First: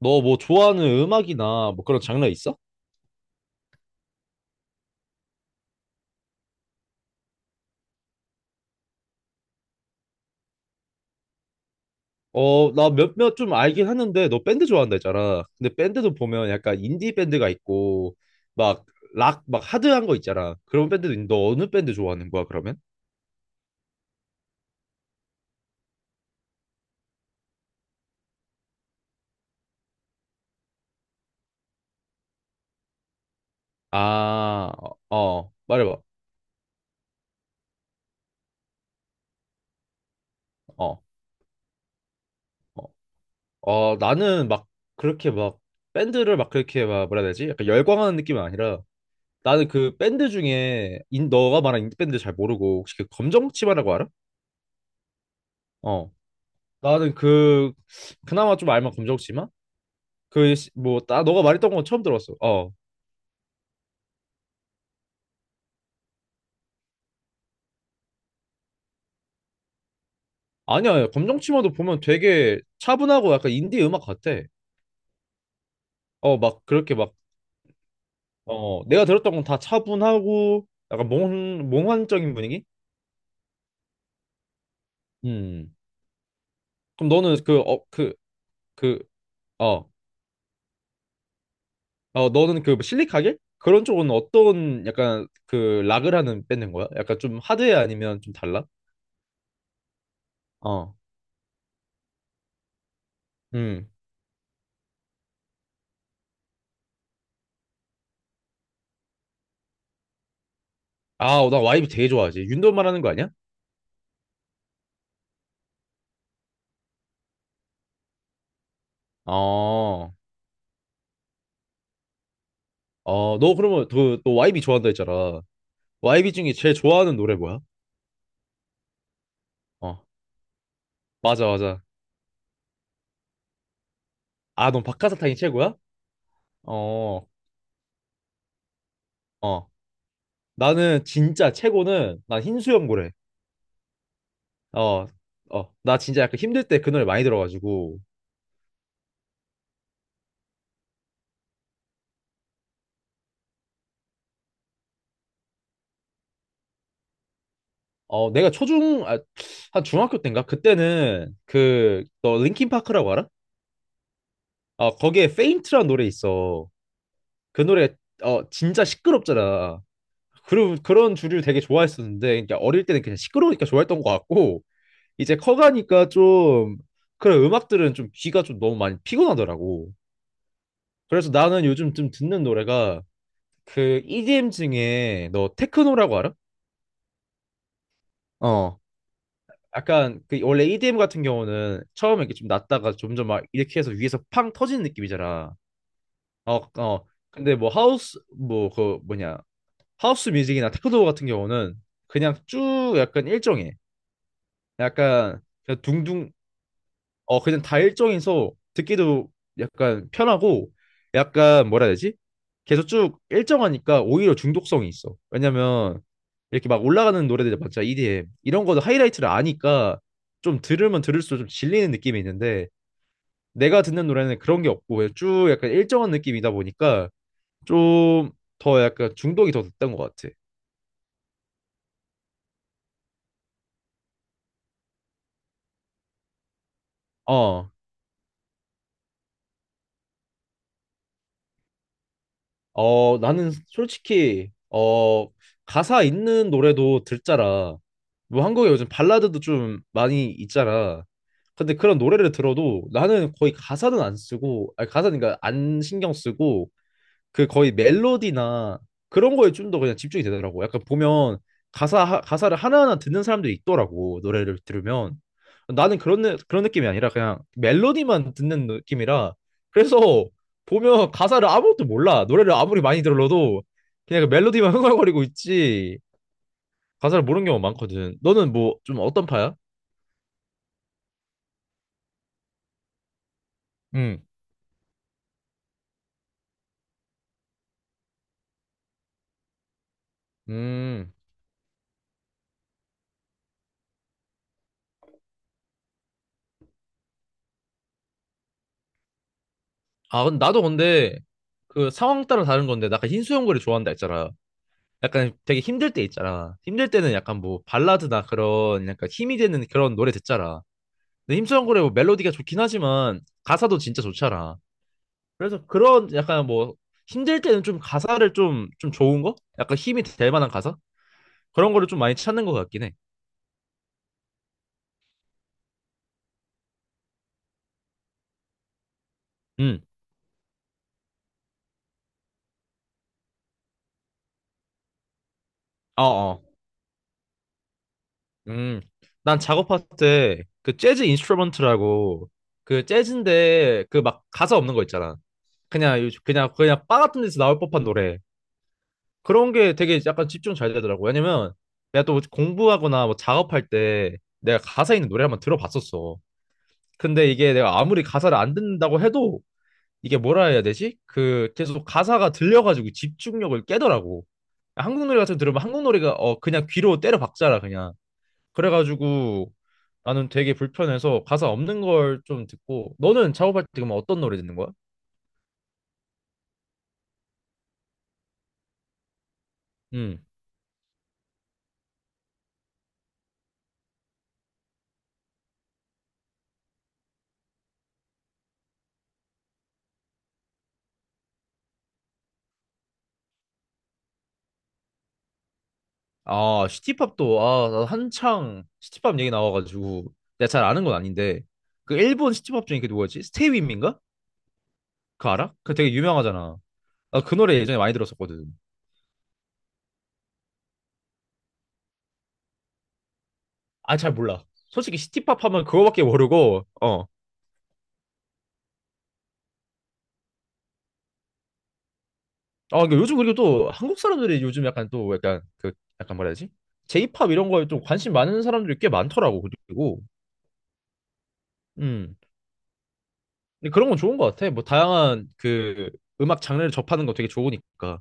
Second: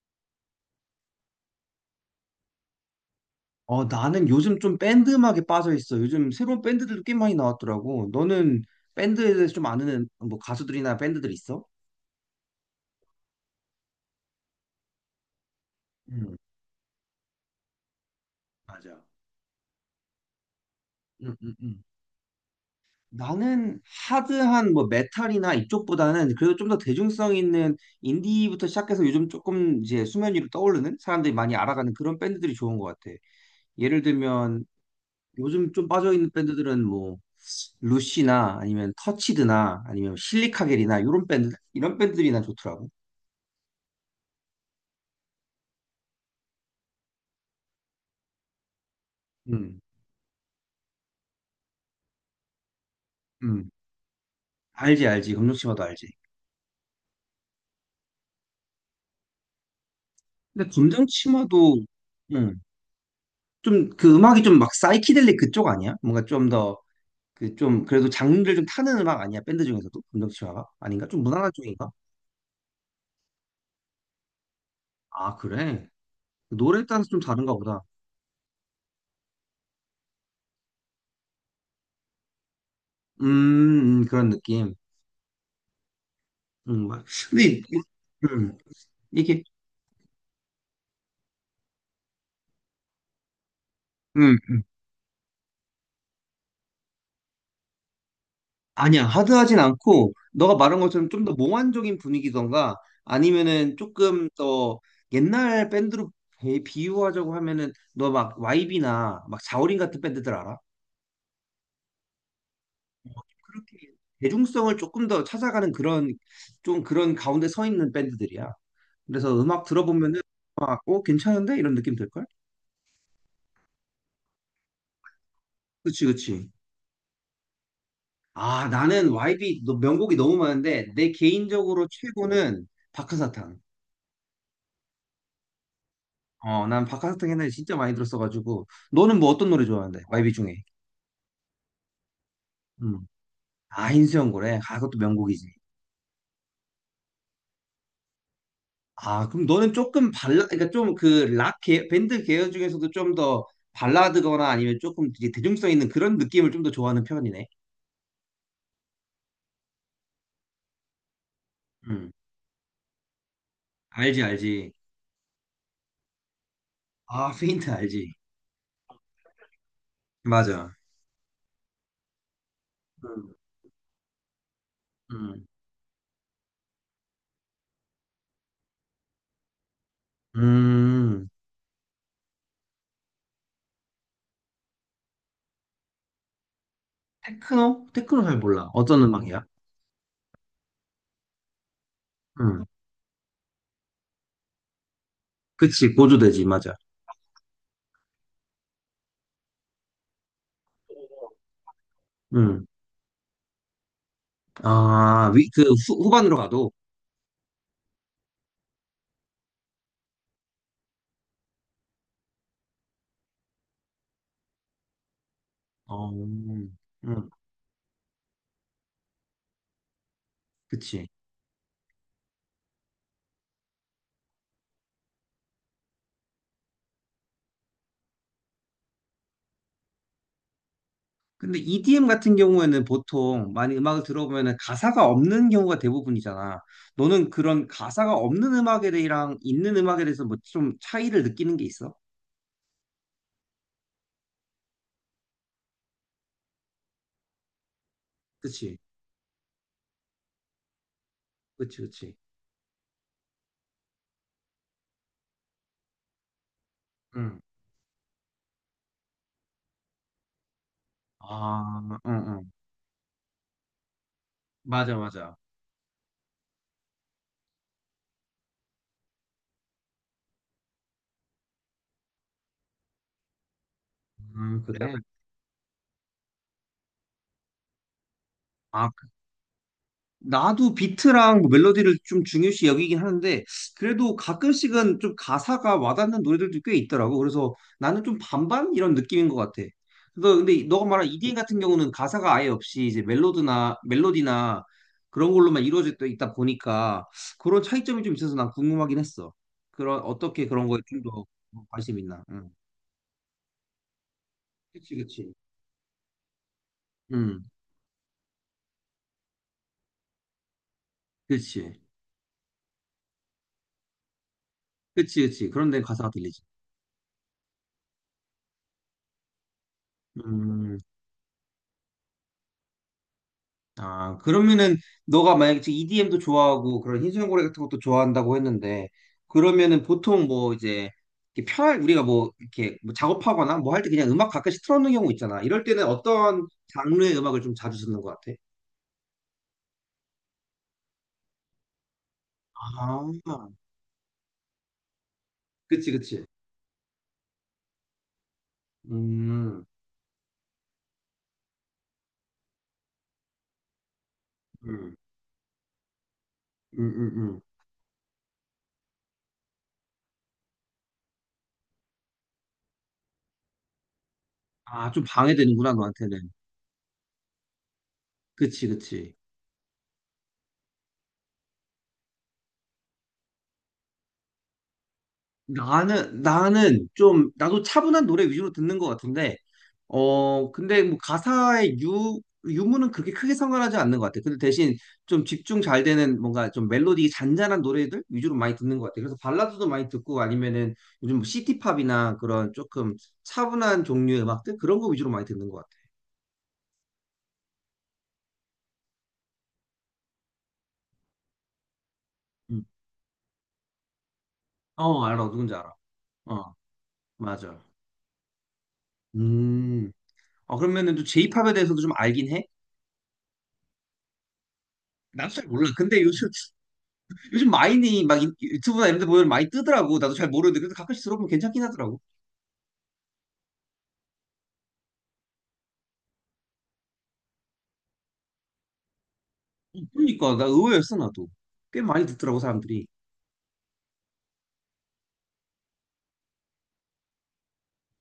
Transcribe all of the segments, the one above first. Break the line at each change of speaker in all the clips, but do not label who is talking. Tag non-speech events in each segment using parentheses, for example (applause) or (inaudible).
너 뭐 좋아하는 음악이나 뭐 그런 장르 있어?
어, 나는 요즘 좀 밴드 음악에 빠져 있어. 요즘 새로운 밴드들도 꽤 많이 나왔더라고. 너는 밴드에 대해서 좀 아는 뭐 가수들이나 밴드들 있어?
어, 나 몇몇 좀 알긴 하는데 너 밴드 좋아한다 했잖아. 근데 밴드도
음,
보면 약간 인디 밴드가 있고 막
맞아.
락, 막 하드한 거 있잖아. 그런 밴드도 있는데
음,
너
음,
어느
음.
밴드 좋아하는 거야, 그러면?
나는 하드한 뭐 메탈이나 이쪽보다는 그래도 좀 더 대중성 있는 인디부터 시작해서 요즘 조금 이제 수면 위로 떠오르는 사람들이 많이 알아가는 그런 밴드들이 좋은 것 같아. 예를 들면
아, 어,
요즘 좀
말해봐.
빠져 있는 밴드들은 뭐 루시나 아니면 터치드나 아니면 실리카겔이나
어,
이런 밴드들이 난
어,
좋더라고.
어, 나는 막 그렇게 막 밴드를 막 그렇게 막 뭐라 해야 되지? 약간 열광하는 느낌은 아니라 나는 그 밴드 중에 너가 말한 인디 밴드 잘 모르고 혹시 그
음,
검정치마라고 알아?
알지, 알지. 검정 치마도 알지.
어. 나는 그 그나마 좀 알만 검정치마?
근데 검정
그뭐나 너가 말했던
치마도,
건 처음 들었어.
음,
어.
좀, 그 음악이 좀 막 사이키델릭 그쪽 아니야? 뭔가 좀 더, 그 좀, 그래도 장르를 좀 타는 음악 아니야? 밴드 중에서도? 검정 치마가?
아니야. 아니야.
아닌가? 좀 무난한
검정치마도
쪽인가?
보면 되게 차분하고 약간 인디 음악 같아.
아, 그래?
어, 막
노래에
그렇게
따라서
막
좀 다른가 보다.
어, 내가 들었던 건 다 차분하고 약간 몽 몽환적인 분위기?
그런 느낌.
음.
음, 막-
그럼 너는
근데,
그
이-
어 그
음,
그
이게,
어. 어, 너는 그 실리카겔? 그런 쪽은
음,
어떤 약간 그 락을 하는 밴드인 거야? 약간 좀 하드해 아니면 좀 달라?
아니야, 하드하진 않고, 너가 말한
어.
것처럼 좀 더 몽환적인 분위기던가, 아니면은
음.
조금 더 옛날 밴드로 비유하자고 하면은, 너 막 YB나 막 자우림 같은 밴드들 알아?
아, 나 와이브 되게 좋아하지. 윤도 말하는 거 아니야?
그렇게 대중성을 조금 더 찾아가는 그런, 좀 그런 가운데 서 있는 밴드들이야. 그래서 음악
어.
들어보면은, 막, 어, 괜찮은데? 이런 느낌 들걸?
어, 너 그러면 그, 너 YB 좋아한다 했잖아.
그치,
YB
그치.
중에 제일 좋아하는 노래 뭐야?
아, 나는 YB
어,
명곡이 너무 많은데, 내
맞아, 맞아.
개인적으로 최고는 박하사탕.
아, 넌 박하사탕이 최고야?
어, 난
어,
박하사탕 옛날에 진짜 많이 들었어가지고. 너는 뭐 어떤 노래
어.
좋아하는데? 마이비 중에.
나는 진짜 최고는, 난
음.
흰수염고래.
아, 흰수염 고래. 아, 그것도
어,
명곡이지.
어. 나 진짜 약간 힘들 때 그 노래 많이 들어가지고.
아, 그럼 너는 조금 발라, 그러니까 좀 그 락 밴드 계열 중에서도 좀 더 발라드거나 아니면 조금 이제 대중성 있는 그런 느낌을 좀 더 좋아하는 편이네.
어, 내가 아, 한 중학교 때인가? 그때는 그,
음.
너 linkin파크라고 알아?
알지, 알지.
어, 거기에 페인트라는 노래 있어.
아,
그
페인트
노래,
알지.
어, 진짜 시끄럽잖아.
맞아.
그런 주류 되게 좋아했었는데, 그러니까 어릴 때는 그냥
음.
시끄러우니까 좋아했던 것 같고, 이제
음.
커가니까 좀 그런 음악들은 좀 귀가 좀 너무 많이 피곤하더라고.
음.
그래서 나는 요즘 좀 듣는 노래가 그 EDM 중에 너 테크노라고 알아?
테크노? 테크노 잘 몰라.
어.
어떤 음악이야?
약간 그 원래 EDM 같은 경우는 처음에 이렇게 좀
음.
낮다가 점점 막 이렇게 해서 위에서 팡 터지는 느낌이잖아.
그치, 고조되지,
어,
맞아.
어. 근데 뭐 하우스 뭐 그 뭐냐 하우스 뮤직이나 테크노 같은 경우는 그냥
음.
쭉 약간 일정해.
아,
약간
위, 그
그냥
후,
둥둥
후반으로 가도.
어 그냥 다 일정해서 듣기도 약간 편하고 약간 뭐라 해야 되지? 계속 쭉 일정하니까 오히려 중독성이 있어. 왜냐면
어,
이렇게 막 올라가는
음,
노래들 많잖아. EDM 이런 거도 하이라이트를 아니까 좀 들으면
그치.
들을수록 좀 질리는 느낌이 있는데 내가 듣는 노래는 그런 게 없고 그냥 쭉 약간 일정한 느낌이다 보니까 좀 더 약간 중독이 더 됐던 것 같아.
근데 EDM 같은 경우에는 보통 많이 음악을 들어보면은 가사가 없는 경우가 대부분이잖아. 너는 그런
어.
가사가 없는 음악에 대해랑 있는 음악에 대해서 뭐 좀 차이를 느끼는 게 있어?
어, 나는 솔직히, 어, 가사 있는 노래도 듣잖아. 뭐 한국에
그치,
요즘 발라드도 좀 많이 있잖아. 근데
그치,
그런
그치.
노래를 들어도 나는 거의 가사는 안 쓰고, 아니, 가사는 그러니까 안 신경 쓰고,
응.
그 거의 멜로디나 그런 거에 좀 더 그냥 집중이 되더라고. 약간 보면
아,
가사
응,
하-
응.
가사를 하나하나 듣는 사람들이 있더라고. 노래를
맞아,
들으면
맞아.
나는 그런 느- 그런 느낌이 아니라 그냥 멜로디만 듣는 느낌이라 그래서 보면 가사를 아무것도 몰라. 노래를 아무리 많이 들어도 그냥 그 멜로디만
그래?
(laughs) 흥얼거리고 있지. 가사를 모르는 경우가 많거든. 너는 뭐
아,
좀 어떤 파야?
나도 비트랑 뭐 멜로디를 좀 중요시 여기긴 하는데 그래도
음.
가끔씩은 좀 가사가 와닿는 노래들도 꽤 있더라고. 그래서 나는 좀 반반 이런 느낌인 것 같아. 그래서 근데 너가 말한
음.
EDM 같은 경우는 가사가 아예 없이 이제 멜로드나 멜로디나 그런 걸로만 이루어져 있다 보니까 그런 차이점이 좀 있어서 난 궁금하긴 했어. 그런
아, 근데
어떻게
나도
그런 거에 좀
근데
더
그
관심 있나?
상황 따라
응.
다른 건데 나 아까 흰수염고래 좋아한다 했잖아.
그치 그치.
약간 되게 힘들 때 있잖아. 힘들 때는 약간
응.
뭐 발라드나 그런 약간 힘이 되는 그런 노래 듣잖아. 근데 힘찬
그치.
노래 뭐 멜로디가 좋긴 하지만 가사도 진짜 좋잖아.
그치 그치.
그래서
그런 데 가사가
그런
들리지.
약간 뭐 힘들 때는 좀 가사를 좀 좋은 거? 약간 힘이 될 만한 가사?
음.
그런 거를 좀 많이 찾는 것 같긴 해.
아, 그러면은 너가 만약에 지금 EDM도 좋아하고 그런 흰수염고래 같은 것도 좋아한다고 했는데 그러면은
음,
보통 뭐 이제 이렇게 편할 우리가 뭐 이렇게 뭐 작업하거나 뭐 할 때 그냥 음악 가끔씩 틀어놓는 경우 있잖아. 이럴 때는
어, 어.
어떤 장르의 음악을 좀 자주 듣는 것 같아?
음, 난 작업할 때 그 재즈 인스트루먼트라고 그
아,
재즈인데 그 막 가사 없는 거 있잖아.
그치,
그냥, 요-
그치.
그냥, 그냥 바 같은 데서 나올 법한 노래. 그런
음,
게 되게 약간 집중 잘 되더라고. 왜냐면 내가 또 공부하거나 뭐 작업할 때 내가
음,
가사 있는 노래 한번 들어봤었어.
음, 음,
근데
음.
이게 내가 아무리 가사를 안 듣는다고 해도 이게 뭐라 해야 되지? 그 계속 가사가 들려가지고 집중력을 깨더라고.
아, 좀
한국 노래 같은 거 들으면
방해되는구나,
한국 노래가
너한테는.
어 그냥 귀로 때려 박잖아 그냥.
그치, 그치.
그래가지고 나는 되게 불편해서 가사 없는 걸 좀 듣고 너는 작업할 때그 어떤 노래 듣는 거야?
나는 좀, 나도 차분한 노래 위주로 듣는 것 같은데,
음.
어, 근데 뭐 가사의 유무는 그렇게 크게 상관하지 않는 것 같아. 근데 대신 좀 집중 잘 되는 뭔가 좀 멜로디 잔잔한 노래들 위주로 많이 듣는 것 같아. 그래서 발라드도 많이 듣고 아니면은 요즘 뭐 시티팝이나 그런 조금 차분한 종류의 음악들 그런 거 위주로 많이 듣는 것 같아.
아, 시티팝도, 아, 나 한창 시티팝 얘기 나와가지고, 내가 잘 아는 건 아닌데, 그 일본
음.
시티팝 중에 그 누구였지? 스테이 윈민가?
어, 알아.
그거
누군지
알아?
알아.
그 되게 유명하잖아.
어,
나 그 노래
맞아.
예전에 많이 들었었거든.
음. 어, 그러면은 또이팝에 대해서도 좀 알긴 해?
아, 잘 몰라. 솔직히
나도
시티팝
잘
하면
몰라. 근데
그거밖에
요즘
모르고, 어.
요즘 마인이 막 유튜브나 이런 데 보면 많이 뜨더라고. 나도 잘 모르는데 그래도 가끔씩 들어보면 괜찮긴 하더라고.
아, 근데 요즘 그리고 또 한국 사람들이 요즘 약간 또 약간 그, 약간 뭐라 해야 지 제이팝 이런 거에 좀 관심 많은 사람들이 꽤 많더라고, 그리고.
그러니까 나 의외였어 나도. 꽤 많이
음.
듣더라고 사람들이.
근데 그런 건 좋은 것 같아. 뭐, 다양한 그 음악 장르를 접하는 거 되게 좋으니까.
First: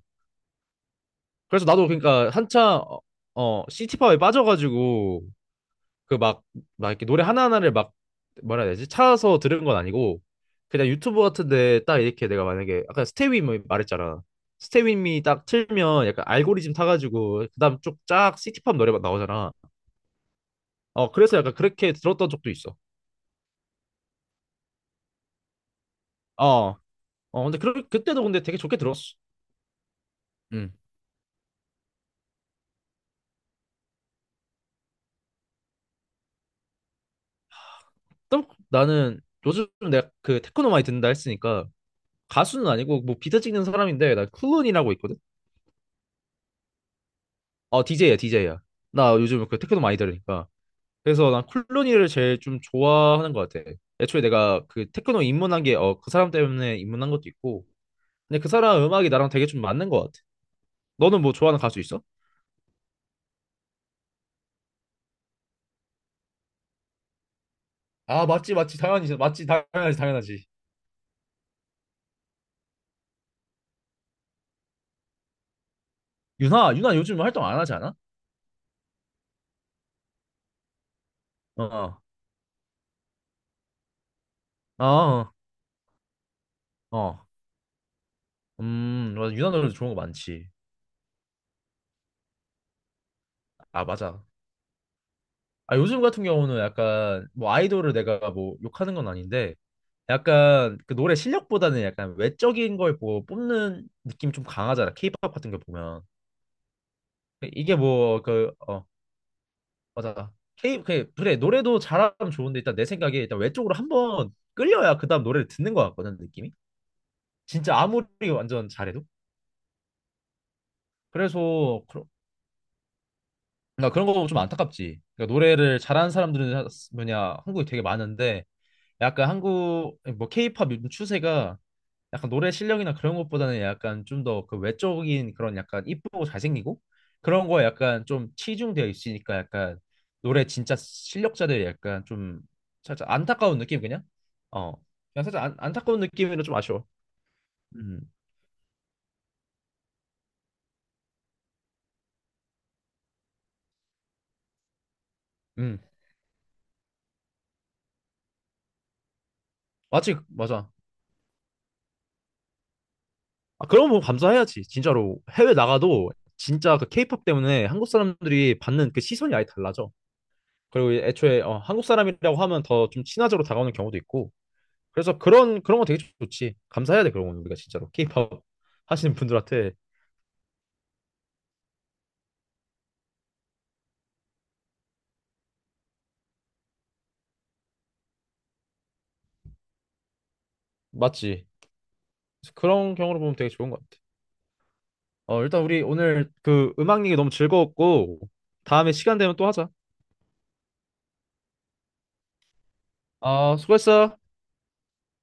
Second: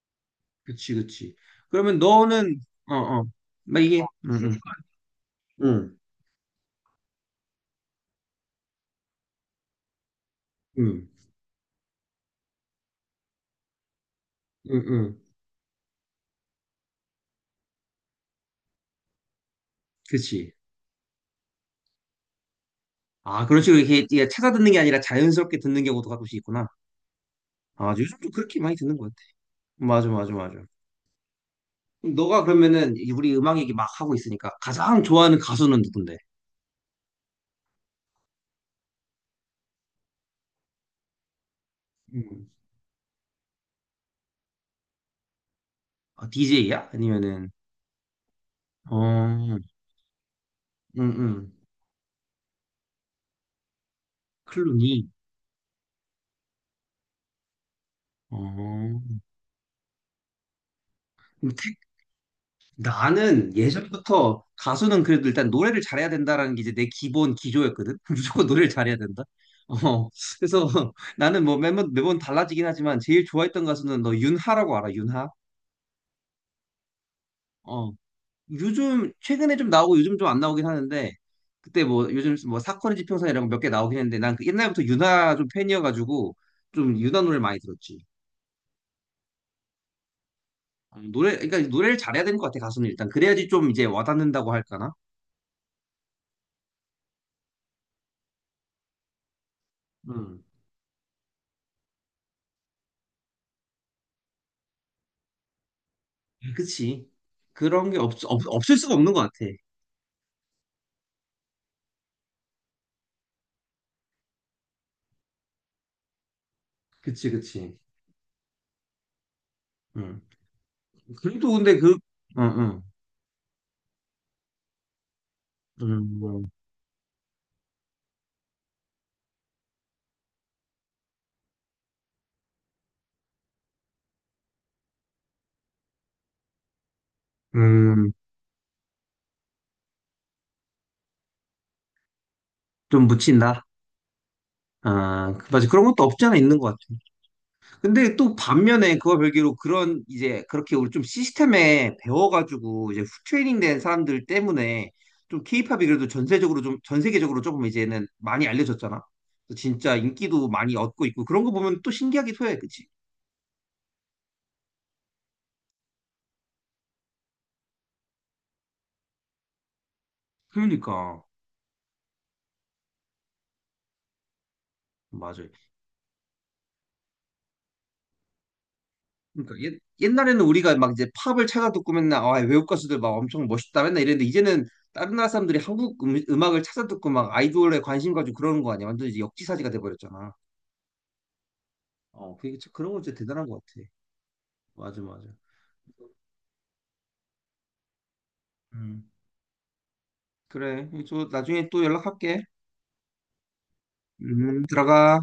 그치 그치.
그래서 나도
그러면
그러니까
너는
한참 어
어어
어,
막 이게
시티팝에
응응
빠져가지고 그 막 이렇게 노래 하나하나를 막 뭐라 해야 되지 찾아서 들은 건 아니고 그냥
응응
유튜브 같은데 딱 이렇게 내가 만약에 아까 스테이 미 말했잖아.
응응
스테이미 딱 틀면 약간 알고리즘 타가지고 그다음 쭉 쫙 시티팝 노래만 나오잖아.
그치.
어 그래서 약간 그렇게 들었던 적도 있어.
아, 그런 식으로 이렇게 이게 찾아 듣는 게 아니라 자연스럽게 듣는 경우도 가끔씩 있구나.
어어 근데 그
아,
그때도
요즘도
근데 되게
그렇게 많이
좋게
듣는 것 같아.
들었어.
맞아 맞아 맞아.
음.
그럼 너가 그러면은 이- 우리 음악 얘기 막 하고 있으니까 가장 좋아하는 가수는 누군데?
또 나는 요즘 내가 그 테크노 많이 듣는다 했으니까
음.
가수는 아니고 뭐 비트 찍는 사람인데 나 클론이라고 있거든.
아, DJ야? 아니면은
어, DJ야, DJ야.
어,
나 요즘 그
응,
테크노 많이 들으니까. 그래서 난
응.
쿨로니를 제일 좀 좋아하는 것 같아. 애초에 내가 그
클루니.
테크노 입문한 게, 어, 그 사람 때문에 입문한 것도 있고. 근데 그 사람 음악이
어.
나랑 되게 좀 맞는 것 같아. 너는 뭐
그럼
좋아하는
태-
가수 있어?
나는 예전부터 가수는 그래도 일단 노래를 잘해야 된다라는 게 이제 내 기본 기조였거든. (laughs)
아,
무조건
맞지,
노래를
맞지.
잘해야
당연히,
된다.
맞지. 당연하지,
어.
당연하지.
그래서 (laughs) 나는 뭐 매번 매번 달라지긴 하지만 제일 좋아했던 가수는 너 윤하라고 알아? 윤하?
유나, 유나 요즘 활동 안 하지
어.
않아?
요즘 최근에 좀 나오고 요즘 좀 안 나오긴 하는데 그때
어,
뭐 요즘 뭐 사건의 지평선 이런 거 몇 개 나오긴 했는데 난그 옛날부터
어, 어.
윤하 좀 팬이어가지고 좀 윤하
어.
노래 를 많이 들었지.
맞아. 유나 노래 좋은 거 많지.
어, 노래, 그러니까 노래를 잘해야 되는 것 같아, 가수는 일단. 그래야지 좀
아,
이제
맞아.
와닿는다고 할까나?
아, 요즘 같은 경우는 약간 뭐 아이돌을 내가 뭐 욕하는 건 아닌데
음,
약간 그 노래 실력보다는 약간 외적인 걸 뭐 뽑는 느낌이 좀 강하잖아. 케이팝 같은 거 보면.
그치.
이게
그런 게 없,
뭐
없,
그
없을
어
수가 없는 것 같아.
맞아. K 그 그래 노래도 잘하면 좋은데 일단 내 생각에 일단 외적으로 한번 끌려야 그다음 노래를 듣는 것 같거든 느낌이.
그치,
진짜
그치.
아무리 완전 잘해도.
음. 그래도 근데
그래서
그,
그런
응, 응.
나 그런 거 좀 안타깝지. 그러니까 노래를 잘하는
음,
사람들은 뭐냐 한국에 되게 많은데 약간 한국 뭐 케이팝 요즘 추세가 약간 노래 실력이나 그런 것보다는 약간 좀 더 그 외적인 그런 약간 이쁘고 잘생기고 그런 거에 약간
음,
좀 치중되어 있으니까 약간 노래 진짜 실력자들 약간 좀
좀
살짝 안타까운
묻힌다.
느낌 그냥 어 그냥
아,
살짝 안,
맞아. 그런
안타까운
것도 없지 않아
느낌이라 좀
있는 것 같아.
아쉬워. 음.
근데 또 반면에 그와 별개로 그런 이제 그렇게 우리 좀 시스템에 배워가지고 이제 트레이닝 된 사람들 때문에 좀
음.
케이팝이 그래도 전세적으로 좀, 전 세계적으로 조금 이제는 많이 알려졌잖아. 그래서 진짜
맞지
인기도
맞아.
많이 얻고 있고 그런 거 보면 또 신기하기도 해. 그치?
아 그런 거 감사해야지 진짜로. 해외 나가도 진짜 그 케이팝 때문에 한국 사람들이 받는 그 시선이 아예 달라져. 그리고
그러니까.
애초에 어, 한국 사람이라고 하면 더 좀 친화적으로 다가오는 경우도 있고 그래서
맞아요.
그런 거 되게 좋지. 감사해야 돼 그런 건 우리가 진짜로. 케이팝 하시는
그러니까
분들한테
옛, 옛날에는 우리가 막 이제 팝을 찾아 듣고 맨날 아, 외국 가수들 막 엄청 멋있다 맨날 이랬는데 이제는 다른 나라 사람들이 한국 악을 찾아 듣고 막 아이돌에 관심 가지고 그러는 거 아니야? 완전 이제 역지사지가 돼버렸잖아.
맞지.
어,
그래서
그게 그런
그런
거 진짜
경우로 보면
대단한
되게
것
좋은 것
같아.
같아.
맞아, 맞아.
어 일단 우리 오늘 그 음악 얘기 너무 즐거웠고 다음에
음.
시간 되면 또 하자.
그래, 저 나중에 또 연락할게.
아 수고했어.
들어가.